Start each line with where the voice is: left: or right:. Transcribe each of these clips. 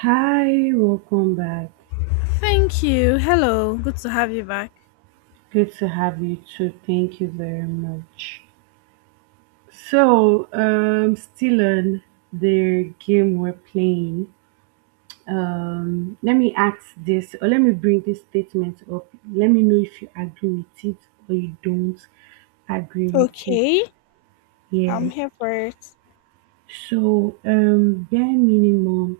right: Hi, welcome back.
left: Thank you. Hello. Good to have you back.
right: Good to have you too. Thank you very much. Still on the game we're playing. Let me ask this, or let me bring this statement up. Let me know if you agree with it or you don't agree with it.
left: Okay, I'm
right: Yeah.
left: here for it.
right: So, um, bare minimum,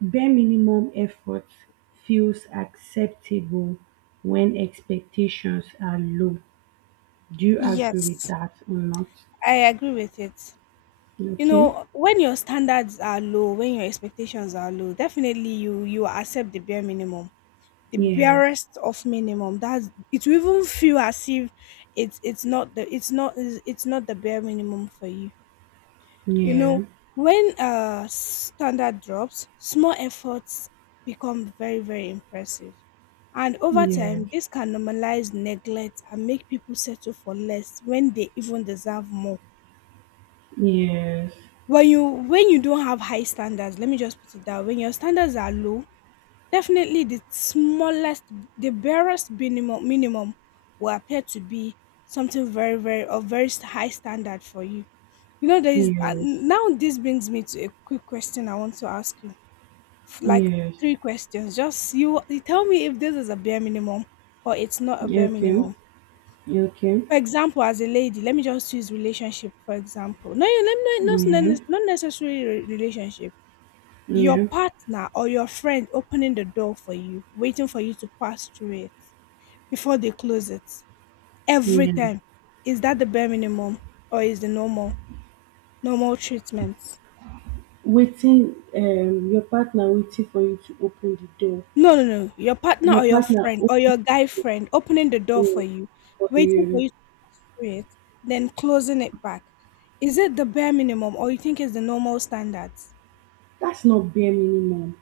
right: bare minimum effort feels acceptable when expectations are low. Do you agree with
left: Yes,
right: that or not?
left: I. You
right: Okay.
left: know, your standards are low when your expectations are low. Definitely, you are as minimum, the
right: Yes.
left: best of minimum. That's it. Will even feel as if it's not the bare minimum for you. You
right: Yeah.
left: know, when standard drops, small efforts become very, very impressive. And over
right: Yes.
left: time, this can normalize neglect and make people settle for less when they even deserve more.
right: Yes.
left: When you don't have high standards, let me just put it that way, when your standards are low, definitely the smallest, the barest minimum will appear to be something very, very of very high standard for you. You know, there is
right: Yes.
left: now this brings me to a quick question I want to ask you. Like
right: Yes.
left: three questions. Just you tell me if this is a bare minimum or it's not a bare
right: Okay.
left: minimum.
right: Okay.
left: For example, as a lady, let me just use relationship for example. No, you let me not
right: Yeah.
left: not not necessarily relationship. Your
right: Yeah.
left: partner or your friend opening the door for you, waiting for you to pass through it before they close it. Every
right: Yeah.
left: time. Is that the bare minimum or is the normal treatment?
right: Waiting. Your partner waiting for you to open the door.
left: No, no, no. Your partner
right: Your
left: or your
right: partner
left: friend or
right: open
left: your guy friend opening the
right: the
left: door for
right: door
left: you,
right: for
left: waiting for
right: you.
left: you to do it, then closing it back. Is it the bare minimum or you think it's the normal standards?
right: That's not bare minimum.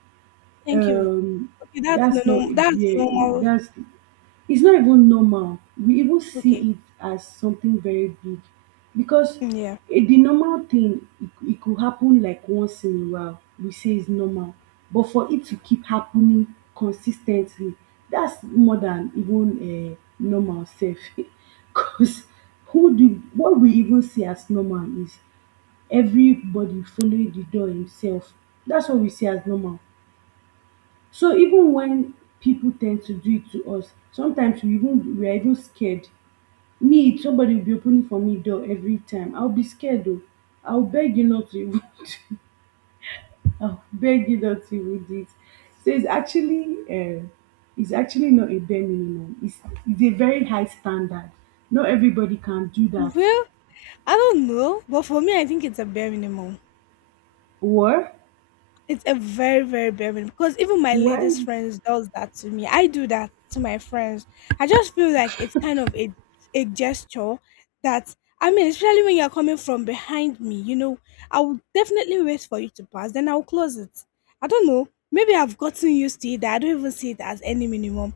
left: Thank you.
right: Um.
left: Okay, that's the
right: That's not
left: no that's
right: bare.
left: normal.
right: That's, it's not even normal. We even
left: Okay.
right: see it as something very big because
left: Mm, yeah.
right: the normal thing, it could happen like once in a while. We say it's normal. But for it to keep happening consistently, that's more than even normal self. Because who do what we even see as normal is everybody following the door himself. That's what we see as normal. So even when people tend to do it to us, sometimes we are even scared. Me, if somebody will be opening for me door every time. I'll be scared though. I'll beg you not to even I'll beg you not to even do it. So it's actually not a bare minimum. It's a very high standard. Not everybody can do that.
left: Well, I don't know, but for me I think it's a bare minimum.
right: What?
left: It's a very, very bare minimum because even my
right: Why?
left: ladies friends does that to me. I do that to my friends. I just feel like it's kind of a gesture that I mean, especially when you're coming from behind me, I will definitely wait for you to pass, then I'll close it. I don't know. Maybe I've gotten used to it that I don't even see it as any minimum.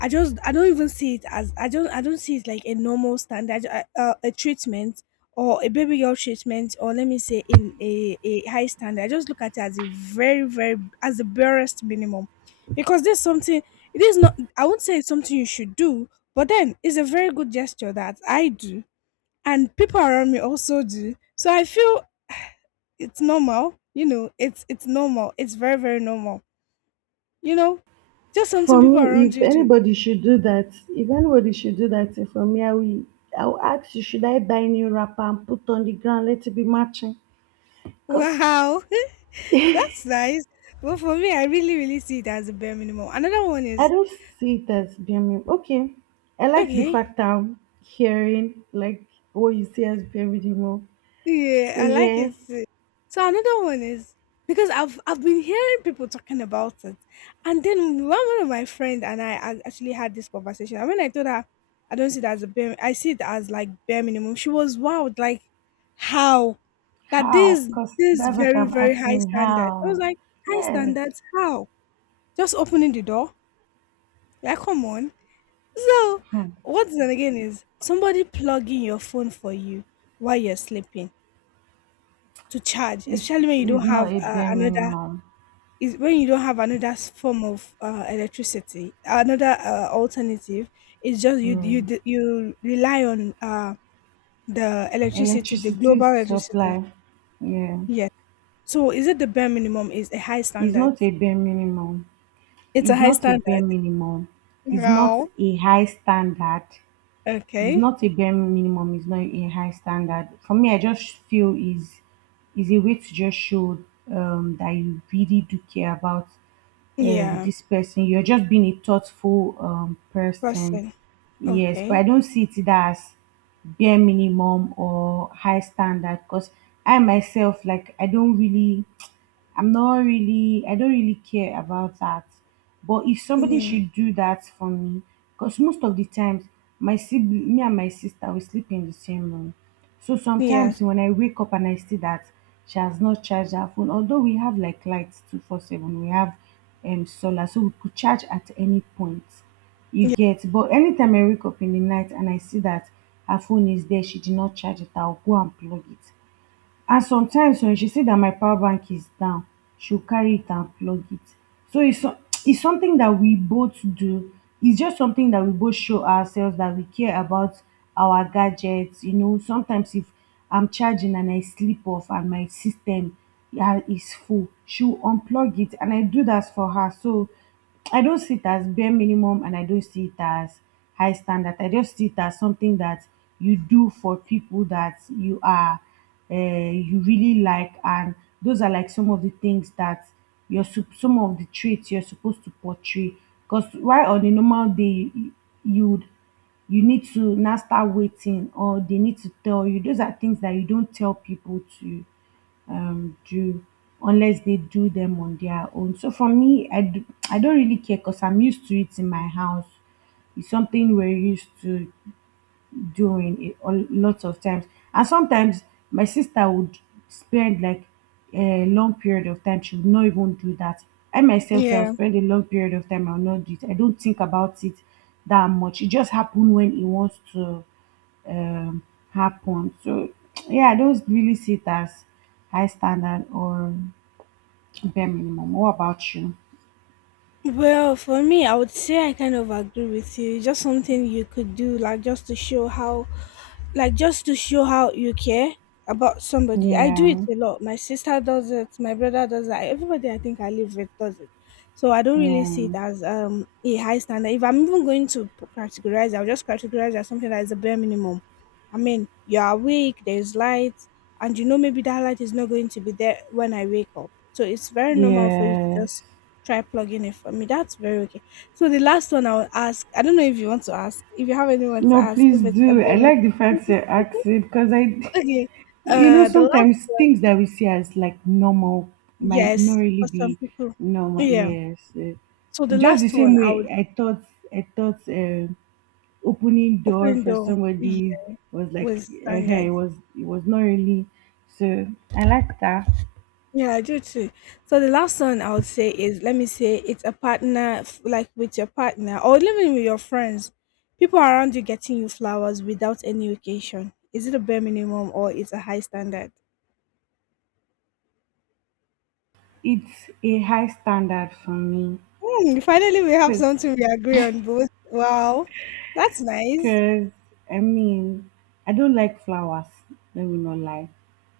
left: I don't even see it as I don't see it like a normal standard a treatment or a baby girl treatment or let me say in a high standard. I just look at it as a very very as the barest minimum because there's something it is not I won't say it's something you should do, but then it's a very good gesture that I do and people around me also do. So I feel it's normal. It's normal. It's very very normal, you know. Just something
right: For
left: people
right: me,
left: around
right: if
left: you do.
right: anybody should do that, if anybody should do that thing for me, I will ask you, should I buy new wrapper and put on the ground, let it be matching? Because
left: Wow. That's nice. But for me, I really, really see it as a bare minimum. Another one
right: I
left: is
right: don't see it as being. Okay, I like the
left: okay.
right: fact I'm hearing, like, what you see as being more.
left: Yeah,
right: So,
left: I like
right: yeah,
left: it too. So another one is because I've been hearing people talking about it, and then one of my friend and I actually had this conversation. And when I told her I don't see it as a bare, I see it as like bare minimum. She was wowed, like how that
right: how?
left: this
right: Because
left: this
right: that's what
left: very
right: I'm
left: very high
right: asking,
left: standard. I was
right: how?
left: like high
right: Yes,
left: standards. How just opening the door? Like come on. So, what's then again is somebody plugging your phone for you while you're sleeping to charge,
right: it
left: especially when you
right: is
left: don't
right: not
left: have
right: a bare
left: another
right: minimum.
left: is when you don't have another form of electricity, another alternative. It's just you
right: Yeah.
left: you d- you rely on the electricity, the
right: Electricity
left: global electricity.
right: supply. Yeah.
left: Yes. So, is it the bare minimum? Is a high
right: It's
left: standard?
right: not a bare minimum.
left: It's a
right: It's
left: high
right: not a bare
left: standard.
right: minimum, it's not
left: Wow.
right: a high standard, it's
left: Okay.
right: not a bare minimum, it's not a high standard. For me, I just feel is a way to just show that you really do care about
left: Yeah.
right: this person. You're just being a thoughtful person.
left: Person.
right: Yes, but
left: Okay.
right: I don't see it as bare minimum or high standard because I myself, like, I'm not really, I don't really care about that. But if somebody
left: Yeah.
right: should do that for me, because most of the times, my sibling, me and my sister, we sleep in the same room. So
left: Yes.
right: sometimes when I wake up and I see that she has not charged her phone, although we have like lights 24/7, we have solar, so we could charge at any point. You
left: Yeah.
right: get, but anytime I wake up in the night and I see that her phone is there, she did not charge it, I'll go and plug it, and sometimes when she say that my power bank is down she will carry it and plug it, so it's it's something that we both do, it's just something that we both show ourselves that we care about our gadgets. You know sometimes if I'm charging and I sleep off and my system, yeah, is full, she'll unplug it and I do that for her. So I don't see it as bare minimum and I don't see it as high standard. I just see it as something that you do for people that you are uh, you really like, and those are like some of the things that some of the traits you're supposed to portray because while on a normal day you you would you need to now start waiting or they need to tell you those are things that you don't tell people to do unless they do them on their own. So for me, I do, I don't really care because I'm used to it in my house. It's something we're used to doing it a lot of times. And sometimes my sister would spend like a long period of time. She would not even do that. I myself, so I'll
left: Yeah.
right: spend a long period of time. I'll not do it. I don't think about it that much. It just happens when it wants to um, happen. So yeah, I don't really see it as high standard or bare minimum. What about you?
left: Well, for me, I would say I kind of agree with you. It's just something you could do, like just to show how like just to show how you care about somebody. I do it
right: Yeah,
left: a lot. My sister does it, my brother does it. Everybody I think I live with does it. So I don't really see it
right: yeah,
left: as a high standard. If I'm even going to categorize, I'll just categorize as something that is a bare minimum. I mean, you're awake, there's light, and maybe that light is not going to be there when I wake up. So it's very normal for you to
right: yes.
left: just try plugging it for me. That's very okay. So the last one I will ask, I don't know if you want to ask, if you have anyone to
right: No,
left: ask,
right: please
left: if it's a
right: do. I
left: bare
right: like the fact you asked it because I,
left: okay.
right: you know,
left: The last
right: sometimes
left: one,
right: things that we see as like normal might not
left: yes,
right: really
left: for some
right: be
left: people.
right: normal.
left: Yeah.
right: Yes, eh.
left: So the
right: Just the
left: last one,
right: same
left: I
right: way
left: would
right: I thought. I thought um Opening door
left: open
right: for
left: door
right: somebody
left: yeah,
right: was like,
left: with
right: it
left: standards.
right: was not really. So I like that.
left: Yeah, I do too. So the last one I would say is, let me say, it's a partner, like with your partner or living with your friends. People around you getting you flowers without any occasion. Is it a bare minimum or it's a high standard?
right: It's a high standard for me
left: Hmm, finally, we have
right: because.
left: something we agree on both. Wow, that's nice.
right: Cause I mean, I don't like flowers. Let me not lie.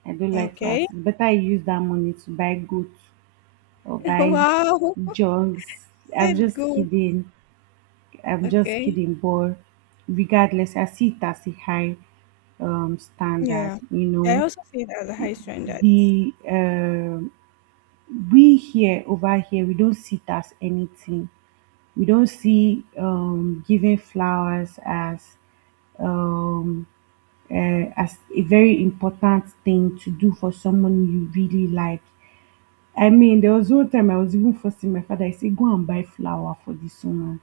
right: I don't like flowers.
left: Okay.
right: It's better I use that money to buy goods or buy
left: Wow.
right: jugs. I'm
left: Said
right: just
left: goat.
right: kidding. I'm just
left: Okay.
right: kidding. But regardless, I see it as a high standard.
left: Yeah.
right: You
left: I
right: know,
left: also see it as a high standard.
right: the we here over here we don't see it as anything. We don't see giving flowers um, as a very important thing to do for someone you really like. I mean, there was one time I was even forcing my father, I said, go and buy flower for this woman.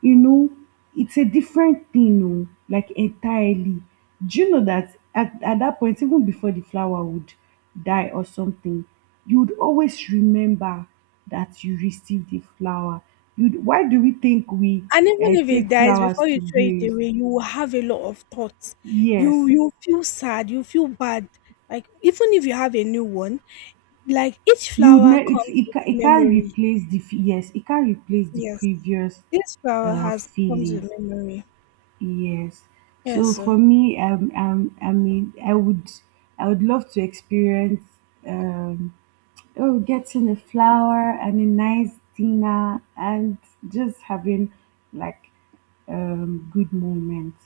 right: You know, it's a different thing, oh, like entirely. Do you know that at that point, even before the flower would die or something, you would always remember that you received the flower. Why do we think we
left: And even if it
right: take
left: dies
right: flowers
left: before you
right: to
left: throw it
right: graves?
left: away, you will have a lot of thoughts. You
right: Yes,
left: you feel sad, you feel bad. Like even if you have a new one, like each flower
right: it's
left: comes with
right: it can't
left: memory.
right: replace the yes it can't replace the
left: Yes.
right: previous
left: This flower has comes
right: feeling.
left: with memory.
right: Yes.
left: Yes,
right: So
left: sir.
right: for me I mean I would I would love to experience um oh getting a flower and a nice dinner and just having like good moments,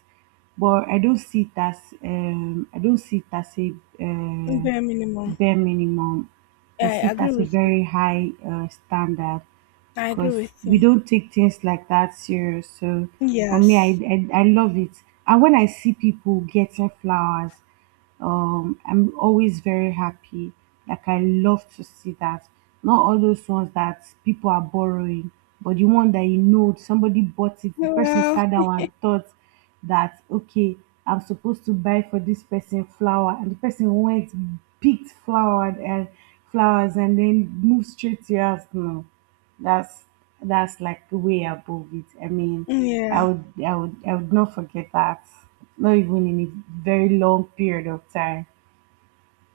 right: but I don't see it as I don't see it as a um
left: Bare minimum.
right: bare minimum. I
left: I
right: see it
left: agree
right: as a
left: with you.
right: very high standard
left: I agree
right: because
left: with
right: we
left: you.
right: don't take things like that serious. So for me,
left: Yes.
right: I love it. And when I see people getting flowers, I'm always very happy, like I love to see that, not all those ones that people are borrowing, but the one that you know somebody bought it, the person
left: Well,
right: sat down and thought that okay I'm supposed to buy for this person flower and the person went picked flower and flowers and then moved straight to your house. No, that's that's like way above it. I mean,
left: yeah.
right: I would not forget that. Not even in a very long period of time.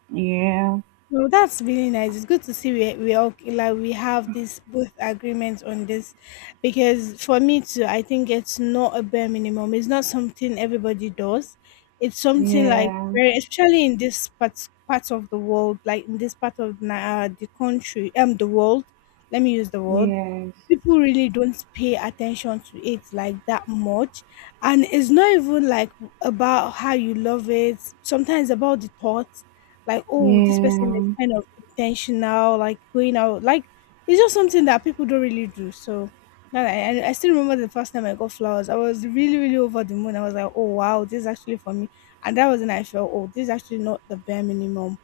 right: Yeah,
left: No, that's really nice. It's good to see we all like we have this both agreement on this, because for me too, I think it's not a bare minimum. It's not something everybody does. It's something like
right: yeah,
left: very, especially in this part of the world, like in this part of the country, the world. Let me use the word.
right: yes,
left: People really don't pay attention to it like that much, and it's not even like about how you love it. Sometimes about the thoughts like oh this person is
right: yeah.
left: kind of intentional like going out like it's just something that people don't really do so now that I still remember the first time I got flowers I was really really over the moon I was like oh wow this is actually for me and that was when I felt oh this is actually not the bare minimum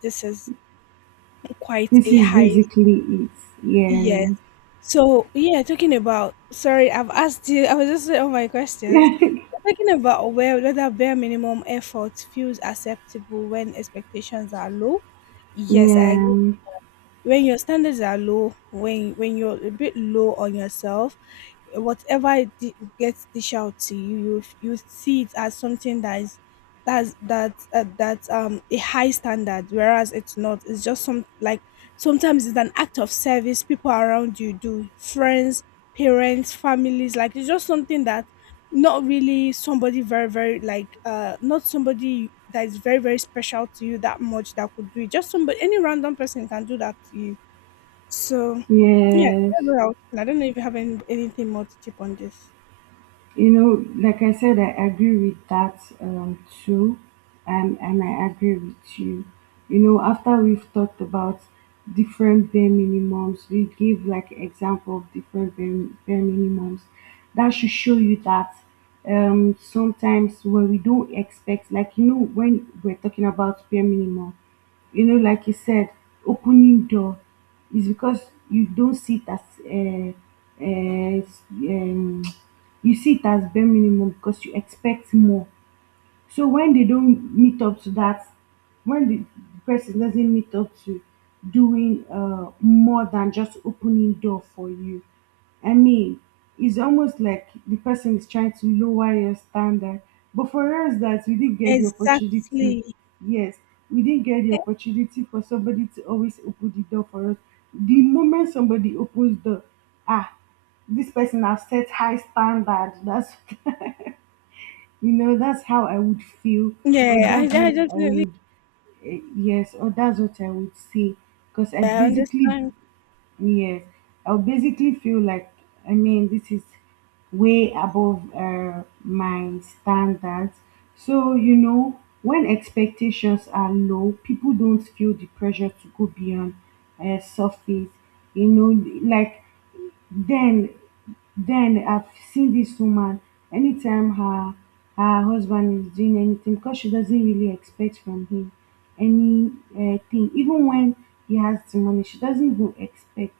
left: this is quite
right: This
left: a
right: is
left: high
right: basically
left: yes
right: it.
left: so yeah talking about sorry I've asked you I was just saying all my questions
right: Yeah,
left: talking about where whether bare minimum effort feels acceptable when expectations are low yes I agree
right: yeah,
left: when your standards are low when you're a bit low on yourself whatever it gets dish out to you you see it as something that is that's a high standard whereas it's not it's just some like sometimes it's an act of service people around you do friends parents families like it's just something that not really somebody very very like not somebody that is very very special to you that much that could do it just somebody any random person can do that to you so yeah
right: yes.
left: that's what I was thinking. I don't know if you have anything more to chip on this
right: You know, like I said, I agree with that too, and I agree with you. You know, after we've talked about different bare minimums, we give like example of different bare minimums. That should show you that sometimes when we don't expect, like you know, when we're talking about bare minimum, you know, like you said, opening door is because you don't see it as you see it as bare minimum because you expect more, so when they don't meet up to that, when the person doesn't meet up to doing more than just opening door for you, I mean, it's almost like the person is trying to lower your standard. But for us, that we didn't get the opportunity.
left: exactly
right: Yes, we didn't get the opportunity for somebody to always open the door for us. The moment somebody opens the ah, this person has set high standard. That's, you know that's how I would feel, or
left: yeah i,
right: that's
left: I
right: what I
left: definitely
right: would, yes or that's what I would say because I
left: yeah, I
right: basically,
left: understand
right: yes, I'll basically feel like, I mean this is way above my standards. So you know when expectations are low people don't feel the pressure to go beyond surface. You know, like, then then I've seen this woman, anytime her her husband is doing anything, because she doesn't really expect from him any thing, even when he has the money she doesn't go expect,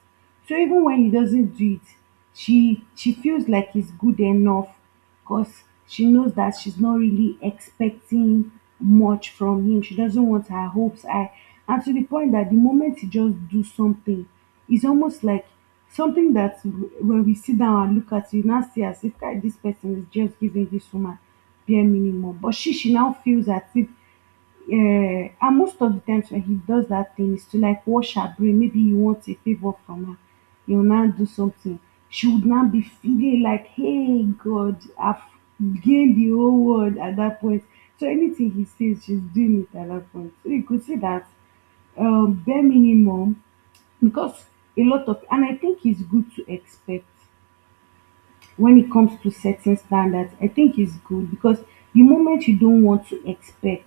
right: so even when he doesn't do it she feels like it's good enough because she knows that she's not really expecting much from him. She doesn't want her hopes high. And to the point that the moment you just do something, it's almost like something that when we sit down and look at you, now see as if "Kai, this person is just giving this woman bare minimum." But she now feels as if and most of the times when he does that thing is to like wash her brain. Maybe he wants a favor from her. He will now do something. She would now be feeling like, hey God, I've gained the whole world at that point. So anything he says, she's doing it at that point. So you could say that bare minimum because a lot of and I think it's good to expect when it comes to setting standards, I think it's good because the moment you don't want to expect,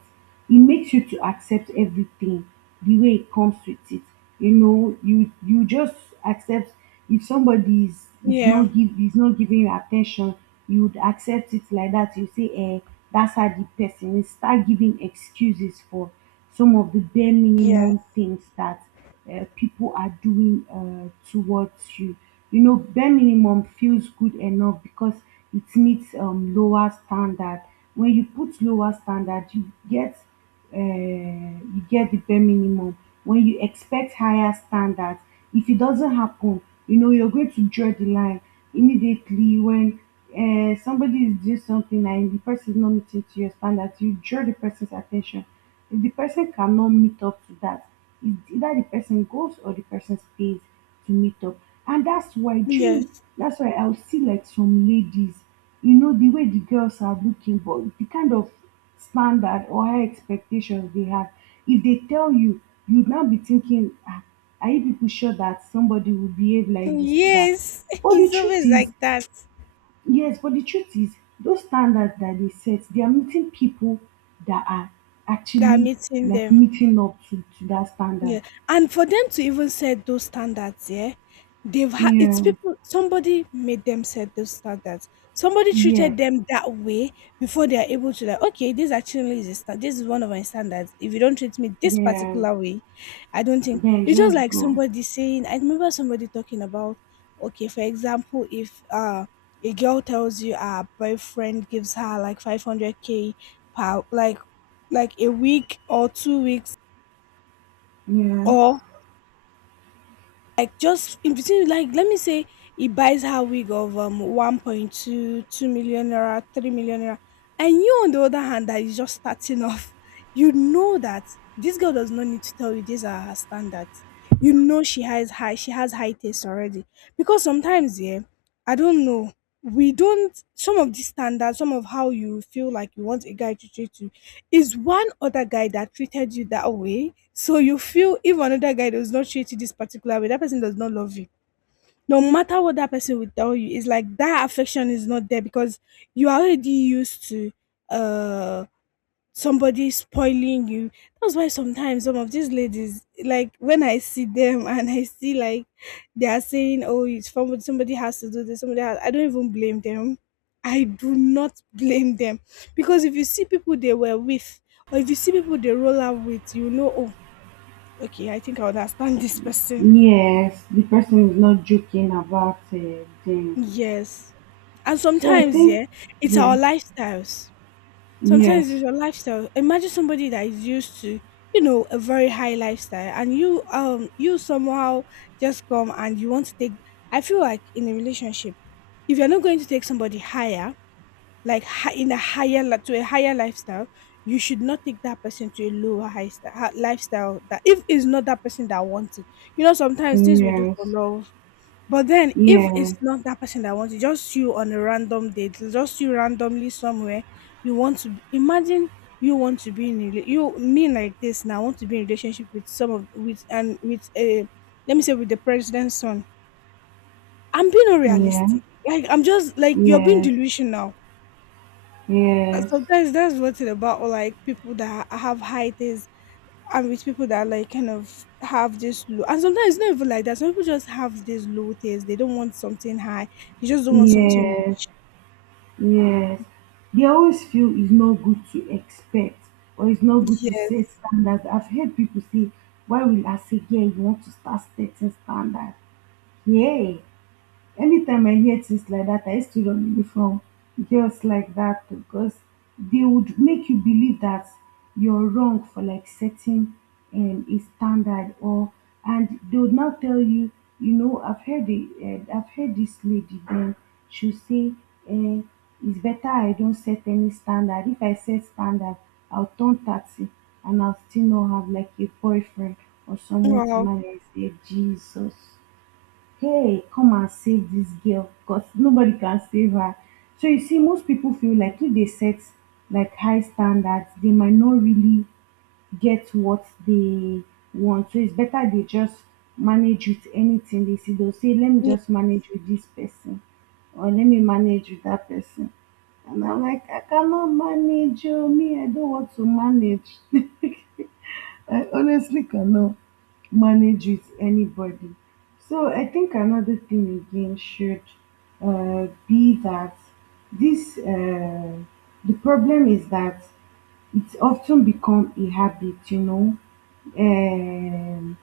right: it makes you to accept everything the way it comes with it. You know, you just accept if somebody is
left: yeah
right: not give is not giving you attention, you would accept it like that. You say, eh, that's how the person is. Start giving excuses for some of the bare
left: yeah
right: minimum things that people are doing towards you, you know bare minimum feels good enough because it meets lower standard. When you put lower standard you get, you get the bare minimum. When you expect higher standards, if it doesn't happen, you know you're going to draw the line immediately. When somebody is doing something and the person is not meeting to your standards, you draw the person's attention. If the person cannot meet up to that, it's either the person goes or the person stays to meet up. And that's why, do you know,
left: yes
right: that's why I'll see like some ladies, you know, the way the girls are looking, but the kind of standard or high expectations they have, if they tell you, you'd now be thinking, ah, are you people sure that somebody will behave like this to that?
left: yes
right: But the
left: it's
right: truth
left: always like
right: is,
left: that
right: Yes, but the truth is, those standards that they set, they are meeting people that are
left: that
right: actually
left: meeting
right: like
left: them
right: meeting up to that standard.
left: yeah, and for them to even set those standards, yeah, they've had it's
right: Yeah,
left: people somebody made them set those standards. Somebody
right: yeah,
left: treated them that way before they are able to like, okay, this actually is a this is one of my standards. If you don't treat me this
right: yeah.
left: particular way, I don't think
right: Then
left: it's just
right: just
left: like
right: go.
left: somebody saying I remember somebody talking about okay, for example, if a girl tells you her boyfriend gives her like 500K per like a week or 2 weeks
right: Yeah.
left: or like just in between like let me say he buys her wig of 1.22 million naira 3 million naira and you on the other hand that is just starting off you know that this girl does not need to tell you these are her standards you know she has high taste already because sometimes yeah I don't know we don't some of these standards some of how you feel like you want a guy to treat you is one other guy that treated you that way so you feel if another guy does not treat you this particular way, that person does not love you. No matter what that person will tell you, it's like that affection is not there because you are already used to uh somebody spoiling you. That's why sometimes some of these ladies, like when I see them and I see like they are saying, "Oh, it's from somebody has to do this," somebody has, I don't even blame them. I do not blame them because if you see people they were with, or if you see people they roll out with, oh, okay, I think I understand this person.
right: Yes, the person is not joking about them.
left: Yes. And
right: So I
left: sometimes,
right: think,
left: yeah, it's our
right: yeah,
left: lifestyles. Sometimes it's
right: yes,
left: your lifestyle. Imagine somebody that is used to, a very high lifestyle and you somehow just come and you want to take. I feel like in a relationship, if you're not going to take somebody higher, like hi- in a higher li- to a higher lifestyle, you should not take that person to a lower high sta- ha- lifestyle that if it's not that person that wants it. You know, sometimes things we do for
right: yes,
left: love. But then, if it's
right: yeah,
left: not that person that wants you, just you on a random date, just you randomly somewhere, you want to imagine. You want to be in a you mean like this now want to be in relationship with some of with and with a, let me say, with the president's son. I'm being
right: yeah,
left: unrealistic. Like I'm just like you're being
right: yes,
left: delusional. Uh,
right: yes,
left: Sometimes that's what's it about. Or like people that have high things. I'm with people that like kind of have this low, and sometimes it's not even like that. Some people just have this low taste. They don't want something high. They just don't want something
right: yes.
left: much.
right: Yes, they always feel it's not good to expect or it's not good to set
left: Yes.
right: standards. I've heard people say, why will I say, yeah, you want to start setting standards? Yeah, anytime I hear things like that, I used to run away from girls like that because they would make you believe that you're wrong for like setting a standard or, and they would now tell you, you know, I've heard the I've heard this lady then she'll say, uh, it's better I don't set any standard. If I set standard, I'll turn 30 and I'll still not have like a boyfriend or someone to
left: Wow.
right: marry. I say, Jesus, hey, come and save this girl because nobody can save her. So you see, most people feel like if they set like high standards, they might not really get what they want. So it's better they just manage with anything they see. They'll say, let me
left: Y-
right: just manage with this person or let me manage with that person. And I'm like, I cannot manage you. Me, I don't want to manage. I honestly cannot manage with anybody. So I think another thing again should be that this the problem is that it's often become a habit, you know. Um,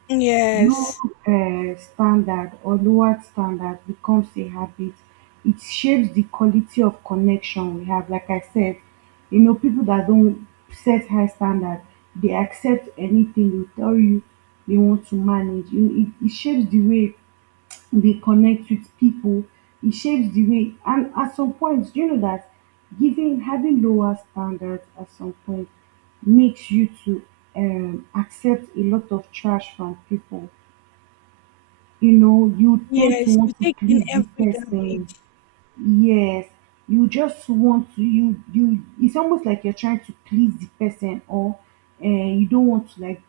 right: Low,
left: Yes.
right: standard or lowered standard becomes a habit. It shapes the quality of connection we have. Like I said, you know, people that don't set high standard, they accept anything. They tell you they want to manage. You- It shapes the way they connect with people. It shapes the way, and at some point, you know that giving having lower standards at some point makes you to accept a lot of trash from people, you know, you tend to
left: Yes. You
right: want to
left: take in
right: please the
left: every
right: person.
left: garbage.
right: Yes, you just want to you. It's almost like you're trying to please the person, or you don't want to like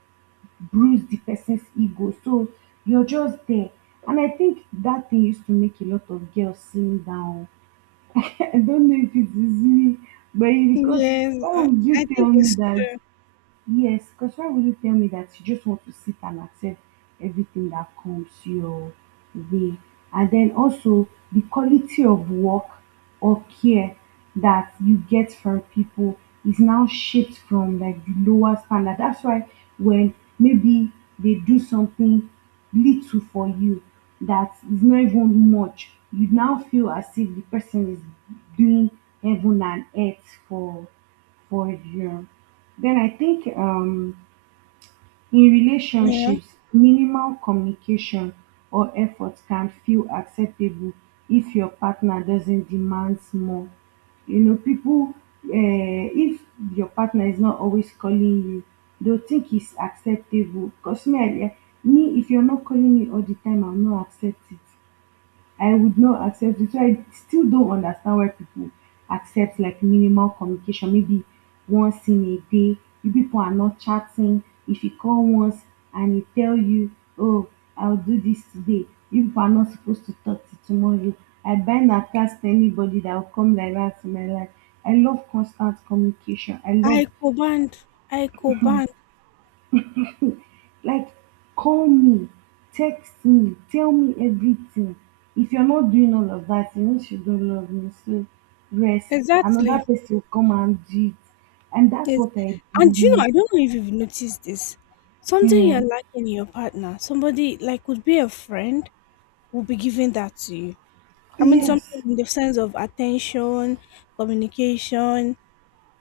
right: bruise the person's ego. So you're just there, and I think that thing used to make a lot of girls slim down. I don't know if it is me, but because
left: Yes.
right: why would you
left: I think
right: tell me
left: it's
right: that,
left: true.
right: Yes, because why would you tell me that you just want to sit and accept everything that comes your way? And then also the quality of work or care that you get from people is now shaped from like the lower standard. That's why when maybe they do something little for you that is not even much, you now feel as if the person is doing heaven and earth for you. Then I think in
left: Yeah.
right: relationships, minimal communication or effort can feel acceptable if your partner doesn't demand more. You know, people, if your partner is not always calling you, they'll think it's acceptable. Because me, if you're not calling me all the time, I'm not accepting. I would not accept it. So I still don't understand why people accept like minimal communication, maybe once in a day. You people are not chatting. If you call once and he tell you, oh, I'll do this today, you people are not supposed to talk to tomorrow. I bind and cast anybody that will come like that to my life. I love constant communication. I love
left: I band. I band.
right: like call me, text me, tell me everything. If you're not doing all of that, you know she don't love me, so rest, another
left: Exactly.
right: person will come and do it, and that's
left: Yes.
right: what I
left: And you know,
right: believe.
left: I don't know if you've noticed this. Something
right: Yeah.
left: you're lacking in your partner. Somebody like could be a friend will be giving that to you. I mean, something
right: Yes.
left: in the sense of attention, communication.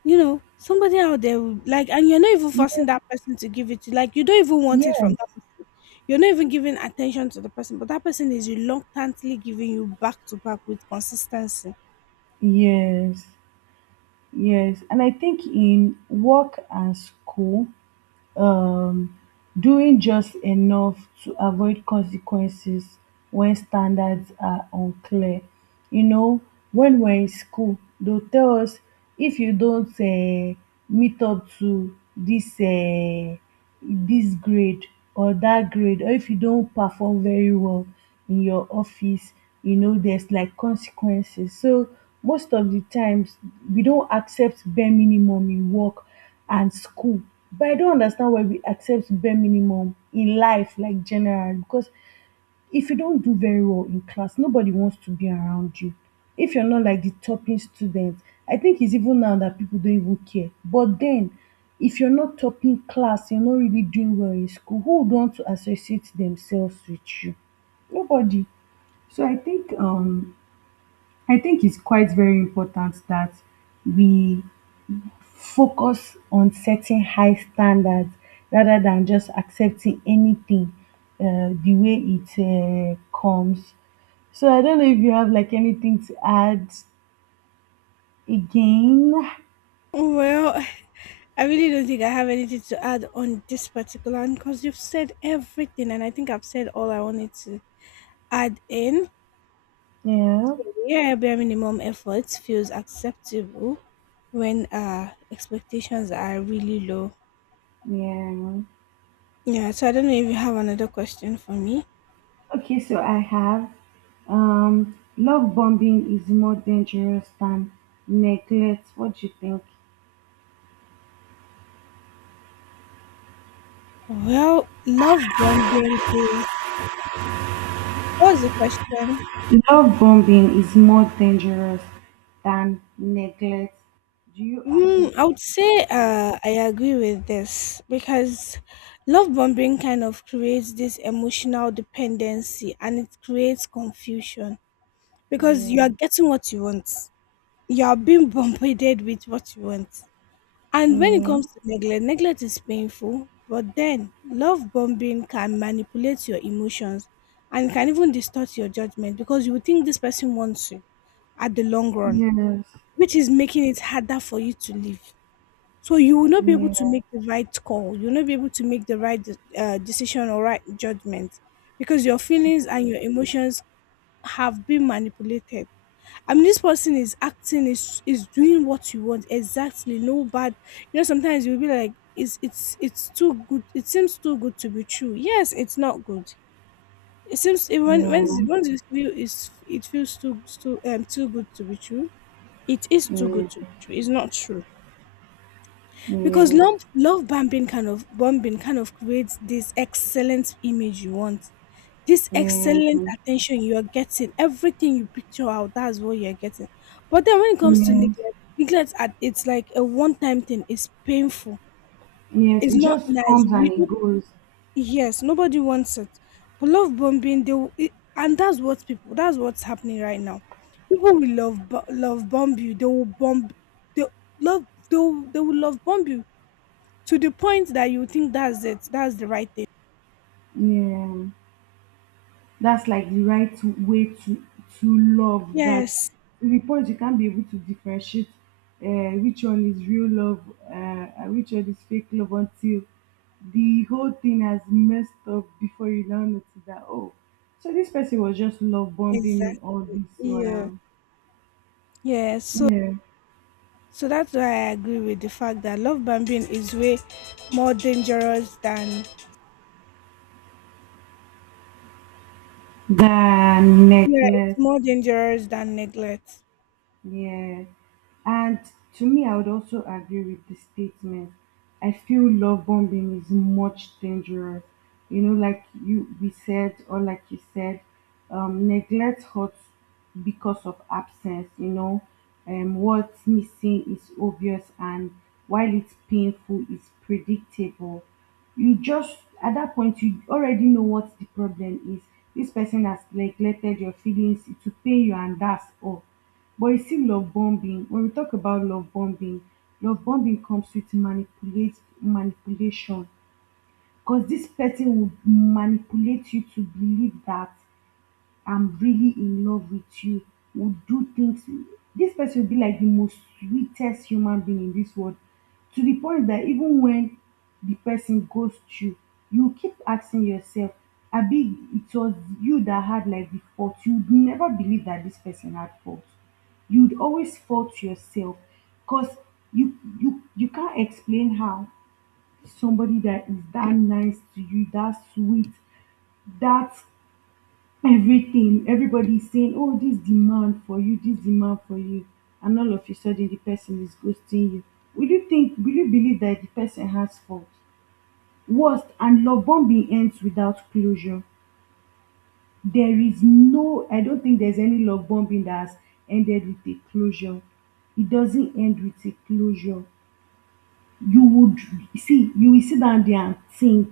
left: You know, somebody out there would like, and you're not even
right: Ye-
left: forcing that person to give it to. Like, you don't even want it from
right: yes,
left: that person. You're not even giving attention to the person, but that person is reluctantly giving you back to back with consistency.
right: yes, yes, and I think in work and school, um doing just enough to avoid consequences when standards are unclear. You know, when we're in school, they'll tell us if you don't meet up to this grade or that grade, or if you don't perform very well in your office, you know, there's like consequences. So most of the times we don't accept bare minimum in work and school. But I don't understand why we accept bare minimum in life, like general, because if you don't do very well in class, nobody wants to be around you. If you're not like the topping student, I think it's even now that people don't even care. But then, if you're not topping class, you're not really doing well in school, who would want to associate themselves with you? Nobody. So I think it's quite very important that we focus on setting high standards rather than just accepting anything the way it comes. So I don't know if you have like anything to add again.
left: Well, I really don't think I have anything to add on this particular one because you've said everything, and I think I've said all I wanted to add in.
right: Yeah,
left: Reliable minimum effort feels acceptable when expectations are really low.
right: yeah.
left: Yeah, so I don't know if you have another question for me.
right: Okay, so I have love bombing is more dangerous than neglect. What do you think?
left: Well, love bombing is, what was the question?
right: Love bombing is more dangerous than neglect. Do you
left: Mm,
right: agree
left: I
right: or
left: would say
right: disagree?
left: I agree with this because love bombing kind of creates this emotional dependency and it creates confusion because you
right: Yeah.
left: are getting what you want. You are being bombarded with what you want. And when it
right: Yeah.
left: comes to neglect, neglect is painful, but then love bombing can manipulate your emotions and can even distort your judgment because you will think this person wants you at the long run,
right: Yes.
left: which is making it harder for you to live. So you will not be able
right: Yeah.
left: to make the right call. You will not be able to make the right decision or right judgment because your feelings and your emotions have been manipulated. I mean, this person is acting, is doing what you want exactly. No bad. You know, sometimes you'll be like, it's it's too good. It seems too good to be true. Yes, it's not good. It seems it,
right: Yeah.
left: when
right: Yeah.
left: once you feel is it feels too too good to be true. It is too good
right: Yes.
left: to be true. It's not true because love bombing kind of creates this excellent image you want, this excellent
right: Yeah.
left: attention you are getting, everything you picture out, that's what you're getting. But then when it comes to
right: Yes.
left: neglect, neglect, it's like a one time thing, it's painful,
right: Yes.
left: it's
right: It
left: not
right: just
left: nice.
right: comes
left: We,
right: and it
left: don't-
right: goes.
left: yes, nobody wants it. But love bombing, it, and that's what people, that's what's happening right now. People will love bomb you, they will bomb, they love, they will love bomb you to the point that you think that's it, that's the right thing.
right: Yeah. That's like the right way to love that,
left: Yes,
right: to the point you can't be able to differentiate which one is real love, uh, and which one is fake love until the whole thing has messed up before you now notice that, oh, so this person was just love bombing
left: exactly.
right: me all this
left: Yeah.
right: while.
left: Yeah. So
right: Yeah.
left: So that's why I agree with the fact that love bombing is way more dangerous than,
right: The
left: yeah, it's
right: necklace,
left: more dangerous than neglect.
right: yeah. And to me, I would also agree with the statement. I feel love bombing is much dangerous. You know, like you we said, or like you said, neglect hurts because of absence. You know, what's missing is obvious, and while it's painful, it's predictable. You just at that point, you already know what the problem is. This person has neglected your feelings. It will pain you, and that's all. But you see love bombing, when we talk about love bombing comes with manipulate manipulation because this person will manipulate you to believe that I'm really in love with you, would do things. This person will be like the most sweetest human being in this world to the point that even when the person goes through, you keep asking yourself, Abi, it was you that had like the fault. You'd never believe that this person had fault. You'd always fault yourself because you can't explain how somebody that is that nice to you, that sweet, that everything, everybody's saying, oh, this demand for you, this demand for you, and all of a sudden the person is ghosting you, will you think, will you believe that the person has fault? Worst, and love bombing ends without closure. There is no, I don't think there's any love bombing that has ended with a closure. It doesn't end with a closure. You would see you will sit down there and think,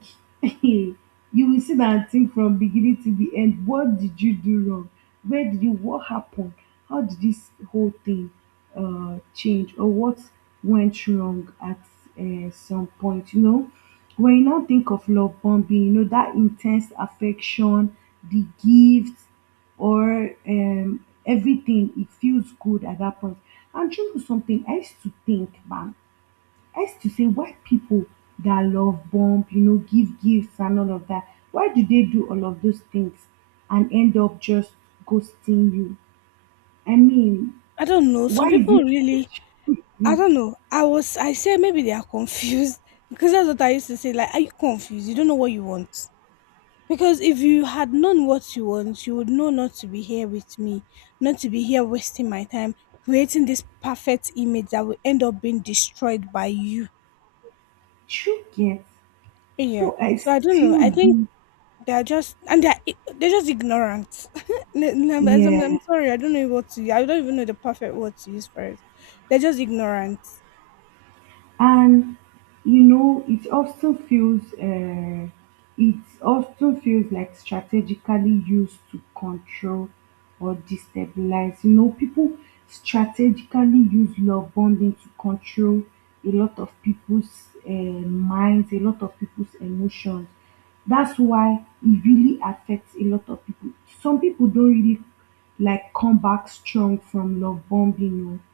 right: you will sit down and think from beginning to the end, what did you do wrong? Where did you, what happened? How did this whole thing change, or what went wrong at some point? You know, when you now think of love bombing, you know that intense affection, the gifts, or everything, it feels good at that point. And you know something, I used to think back. I used to say, why people that love bump, give gifts and all of that, why do they do all of those things and end up just ghosting you? I mean,
left: I don't know.
right: why
left: Some
right: is
left: people
right: it
left: really, I
right: you
left: don't know. I say maybe they are confused because that's what I used to say. Like, are you confused? You don't know what you want. Because if you had known what you want, you would know not to be here with me, not to be here wasting my time, creating this perfect image that will end up being destroyed by you.
right: you get?
left: Yeah.
right: So I
left: So I don't know.
right: still
left: I think
right: do,
left: they are just and they're just ignorant. I'm, I'm
right: yeah.
left: sorry, I don't know what to. I don't even know the perfect word to use for it. They're just ignorant.
right: And you know it often feels uh, it often feels like strategically used to control or destabilize people, strategically use love bonding to control a lot of people's minds, a lot of people's emotions. That's why it really affects a lot of people. Some people don't really like come back strong from love bombing o,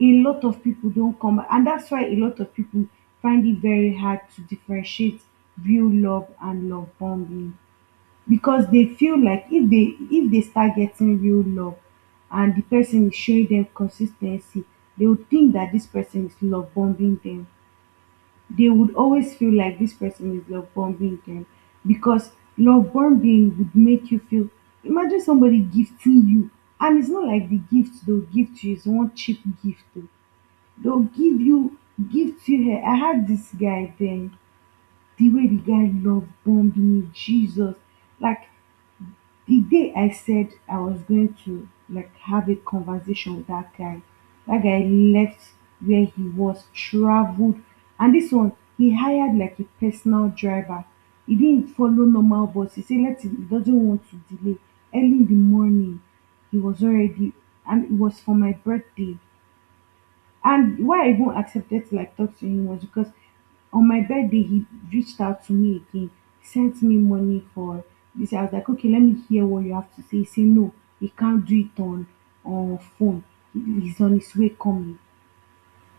right: a lot of people don't come back. And that's why a lot of people find it very hard to differentiate real love and love bombing, because they feel like if they start getting real love and the person is showing them consistency, they would think that this person is love bombing them. They would always feel like this person is love bombing them because love bombing would make you feel. Imagine somebody gifting you, and it's not like the gift they'll give to you is one cheap gift, oh. They'll give you give to her. I had this guy then, the way the guy love bombed me, Jesus. Like the day I said I was going to like have a conversation with that guy left where he was, traveled, and this one he hired like a personal driver. He didn't follow normal bus. He said let him, he doesn't want to delay. Early in the morning, he was already, and it was for my birthday, and why I even accepted to like talk to him was because on my birthday he reached out to me again, sent me money for this. I was like, okay, let me hear what you have to say. He said no, he can't do it on phone. He- He's on his way coming.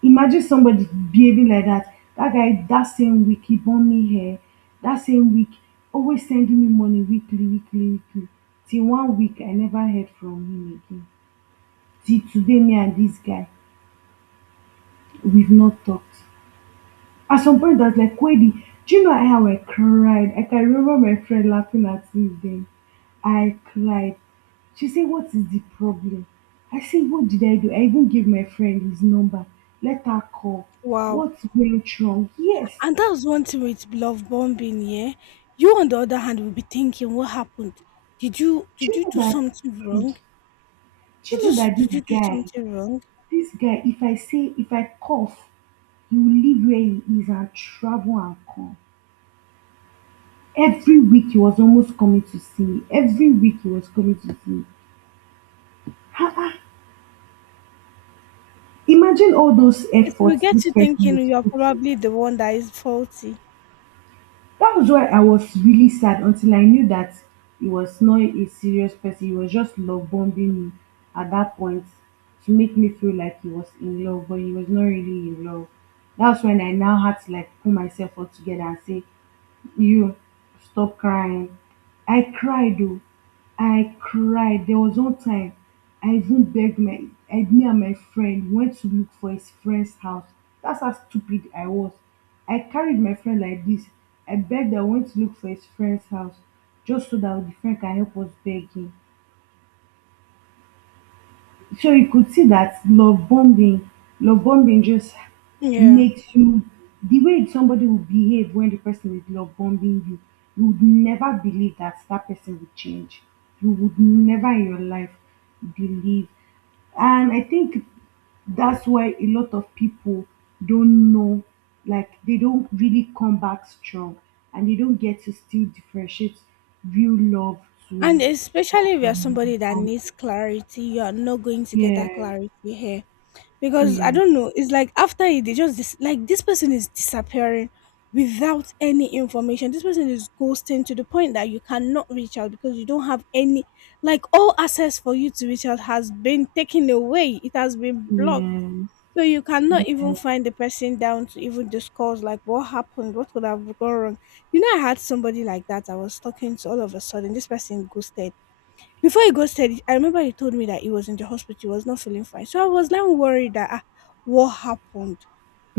right: Imagine somebody behaving like that. That guy, that same week, he bought me hair. That same week, always sending me money weekly, weekly, weekly. Till one week, I never heard from him again. Till today, me and this guy, we've not talked. At some point, I was like, Wendy, do you know how I cried? Like, I can remember my friend laughing at me then. I cried. She said, what is the problem? I said, what did I do? I even gave my friend his number. Let her call.
left: Wow,
right: What went wrong? Yes.
left: and that's one thing with love bombing. Yeah, you on the other hand will be thinking, what happened? Did you
right: Do
left: did
right: you
left: you
right: know
left: do
right: that?
left: something
right: Mhm.
left: wrong?
right: Do you know that
left: Did you do something wrong?
right: this guy, if I say, if I cough, he will leave where he is and travel and come. Every week he was almost coming to see me. Every week he was coming to see me. Imagine all those
left: It will
right: efforts
left: get
right: this
left: you
right: person
left: thinking
right: was
left: you are
right: putting.
left: probably the one that is faulty.
right: That was why I was really sad until I knew that he was not a serious person. He was just love bombing me at that point to make me feel like he was in love, but he was not really in love. That's when I now had to like pull myself all together and say, you stop crying. I cried oh, I cried. There was one time I even begged my I, me and my friend went to look for his friend's house. That's how stupid I was. I carried my friend like this. I begged I went to look for his friend's house just so that the friend can help us beg him. So you could see that love bonding just
left: Yeah.
right: makes you the way somebody will behave when the person is love bombing you. You would never believe that that person would change. You would never in your life believe. And I think that's why a lot of people don't know, like they don't really come back strong, and they don't get to still differentiate real love
left: And
right: to
left: especially if you're
right: um,
left: somebody that
right: um
left: needs clarity, you're not going to get that
right: yeah,
left: clarity here. Because I
right: yeah.
left: don't know, it's like after it, like this person is disappearing without any information. This person is ghosting to the point that you cannot reach out because you don't have any, like, all access for you to reach out has been taken away, it has been blocked.
right: Yes.
left: So you cannot even find the person down to even discuss like what happened, what could have gone wrong. You know, I had somebody like that I was talking to all of a sudden. This person ghosted before he got steady. I remember he told me that he was in the hospital, he was not feeling fine. So I was now worried that ah, what happened?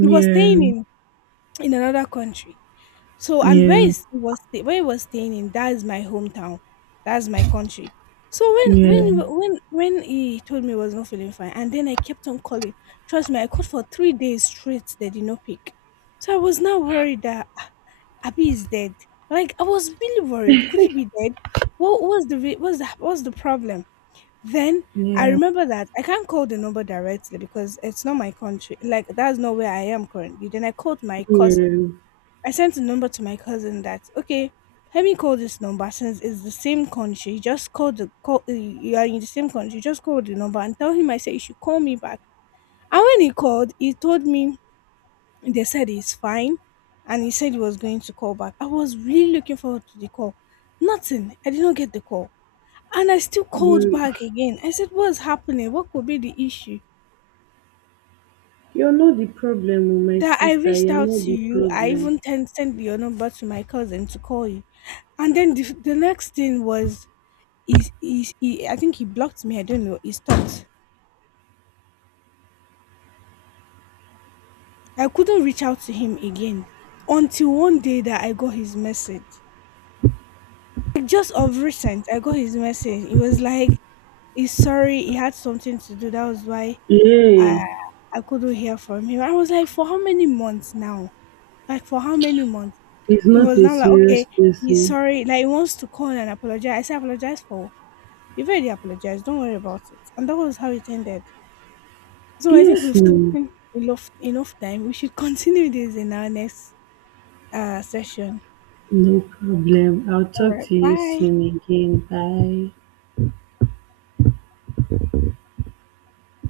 left: He was staying in another country. So and where
right: yeah,
left: is he was stay- where he was staying in, that is my hometown. That's my country. So when
right: yeah,
left: when when when he told me he was not feeling fine, and then I kept on calling. Trust me, I called for 3 days straight. They did not pick. So I was now worried that ah, Abby is dead. Like I was really worried. Could he be dead? What was the what's the what's the problem? Then I
right: yeah.
left: remember that I can't call the number directly because it's not my country. Like that's not where I am currently. Then I called my cousin. I sent a number to my cousin that, okay, let me call this number since it's the same country. Just call the call. You are in the same country. Just call the number and tell him I said you should call me back. And when he called, he told me they said he's fine, and he said he was going to call back. I was really looking forward to the call. Nothing. I did not get the call. And I still called
right: You
left: back again. I said, What's happening? What could be the issue?
right: you're not the problem, oh, my
left: That I
right: sister.
left: reached
right: You're
left: out
right: not
left: to
right: the
left: you. I
right: problem.
left: even sent your number to my cousin to call you. And then the next thing was, he, I think he blocked me. I don't know. He stopped. I couldn't reach out to him again until one day that I got his message. Like, just of recent, I got his message. It was like, he's sorry. He had something to do. That was why I,
right: Yeah,
left: I couldn't hear from him. I was like, for how many months now? Like for how many months?
right: he's
left: It
right: not
left: was
right: a
left: now like,
right: serious
left: okay, he's
right: person.
left: sorry. Like he wants to call and apologize. I said, apologize for what? You've already apologized. Don't worry about it. And that was how it ended. So I think
right: Yes,
left: we've
right: no,
left: taken enough time. We should continue this in our next session.
right: no problem. I'll
left: All
right: talk
left: right.
right: to you
left: Bye.
right: soon again. Bye.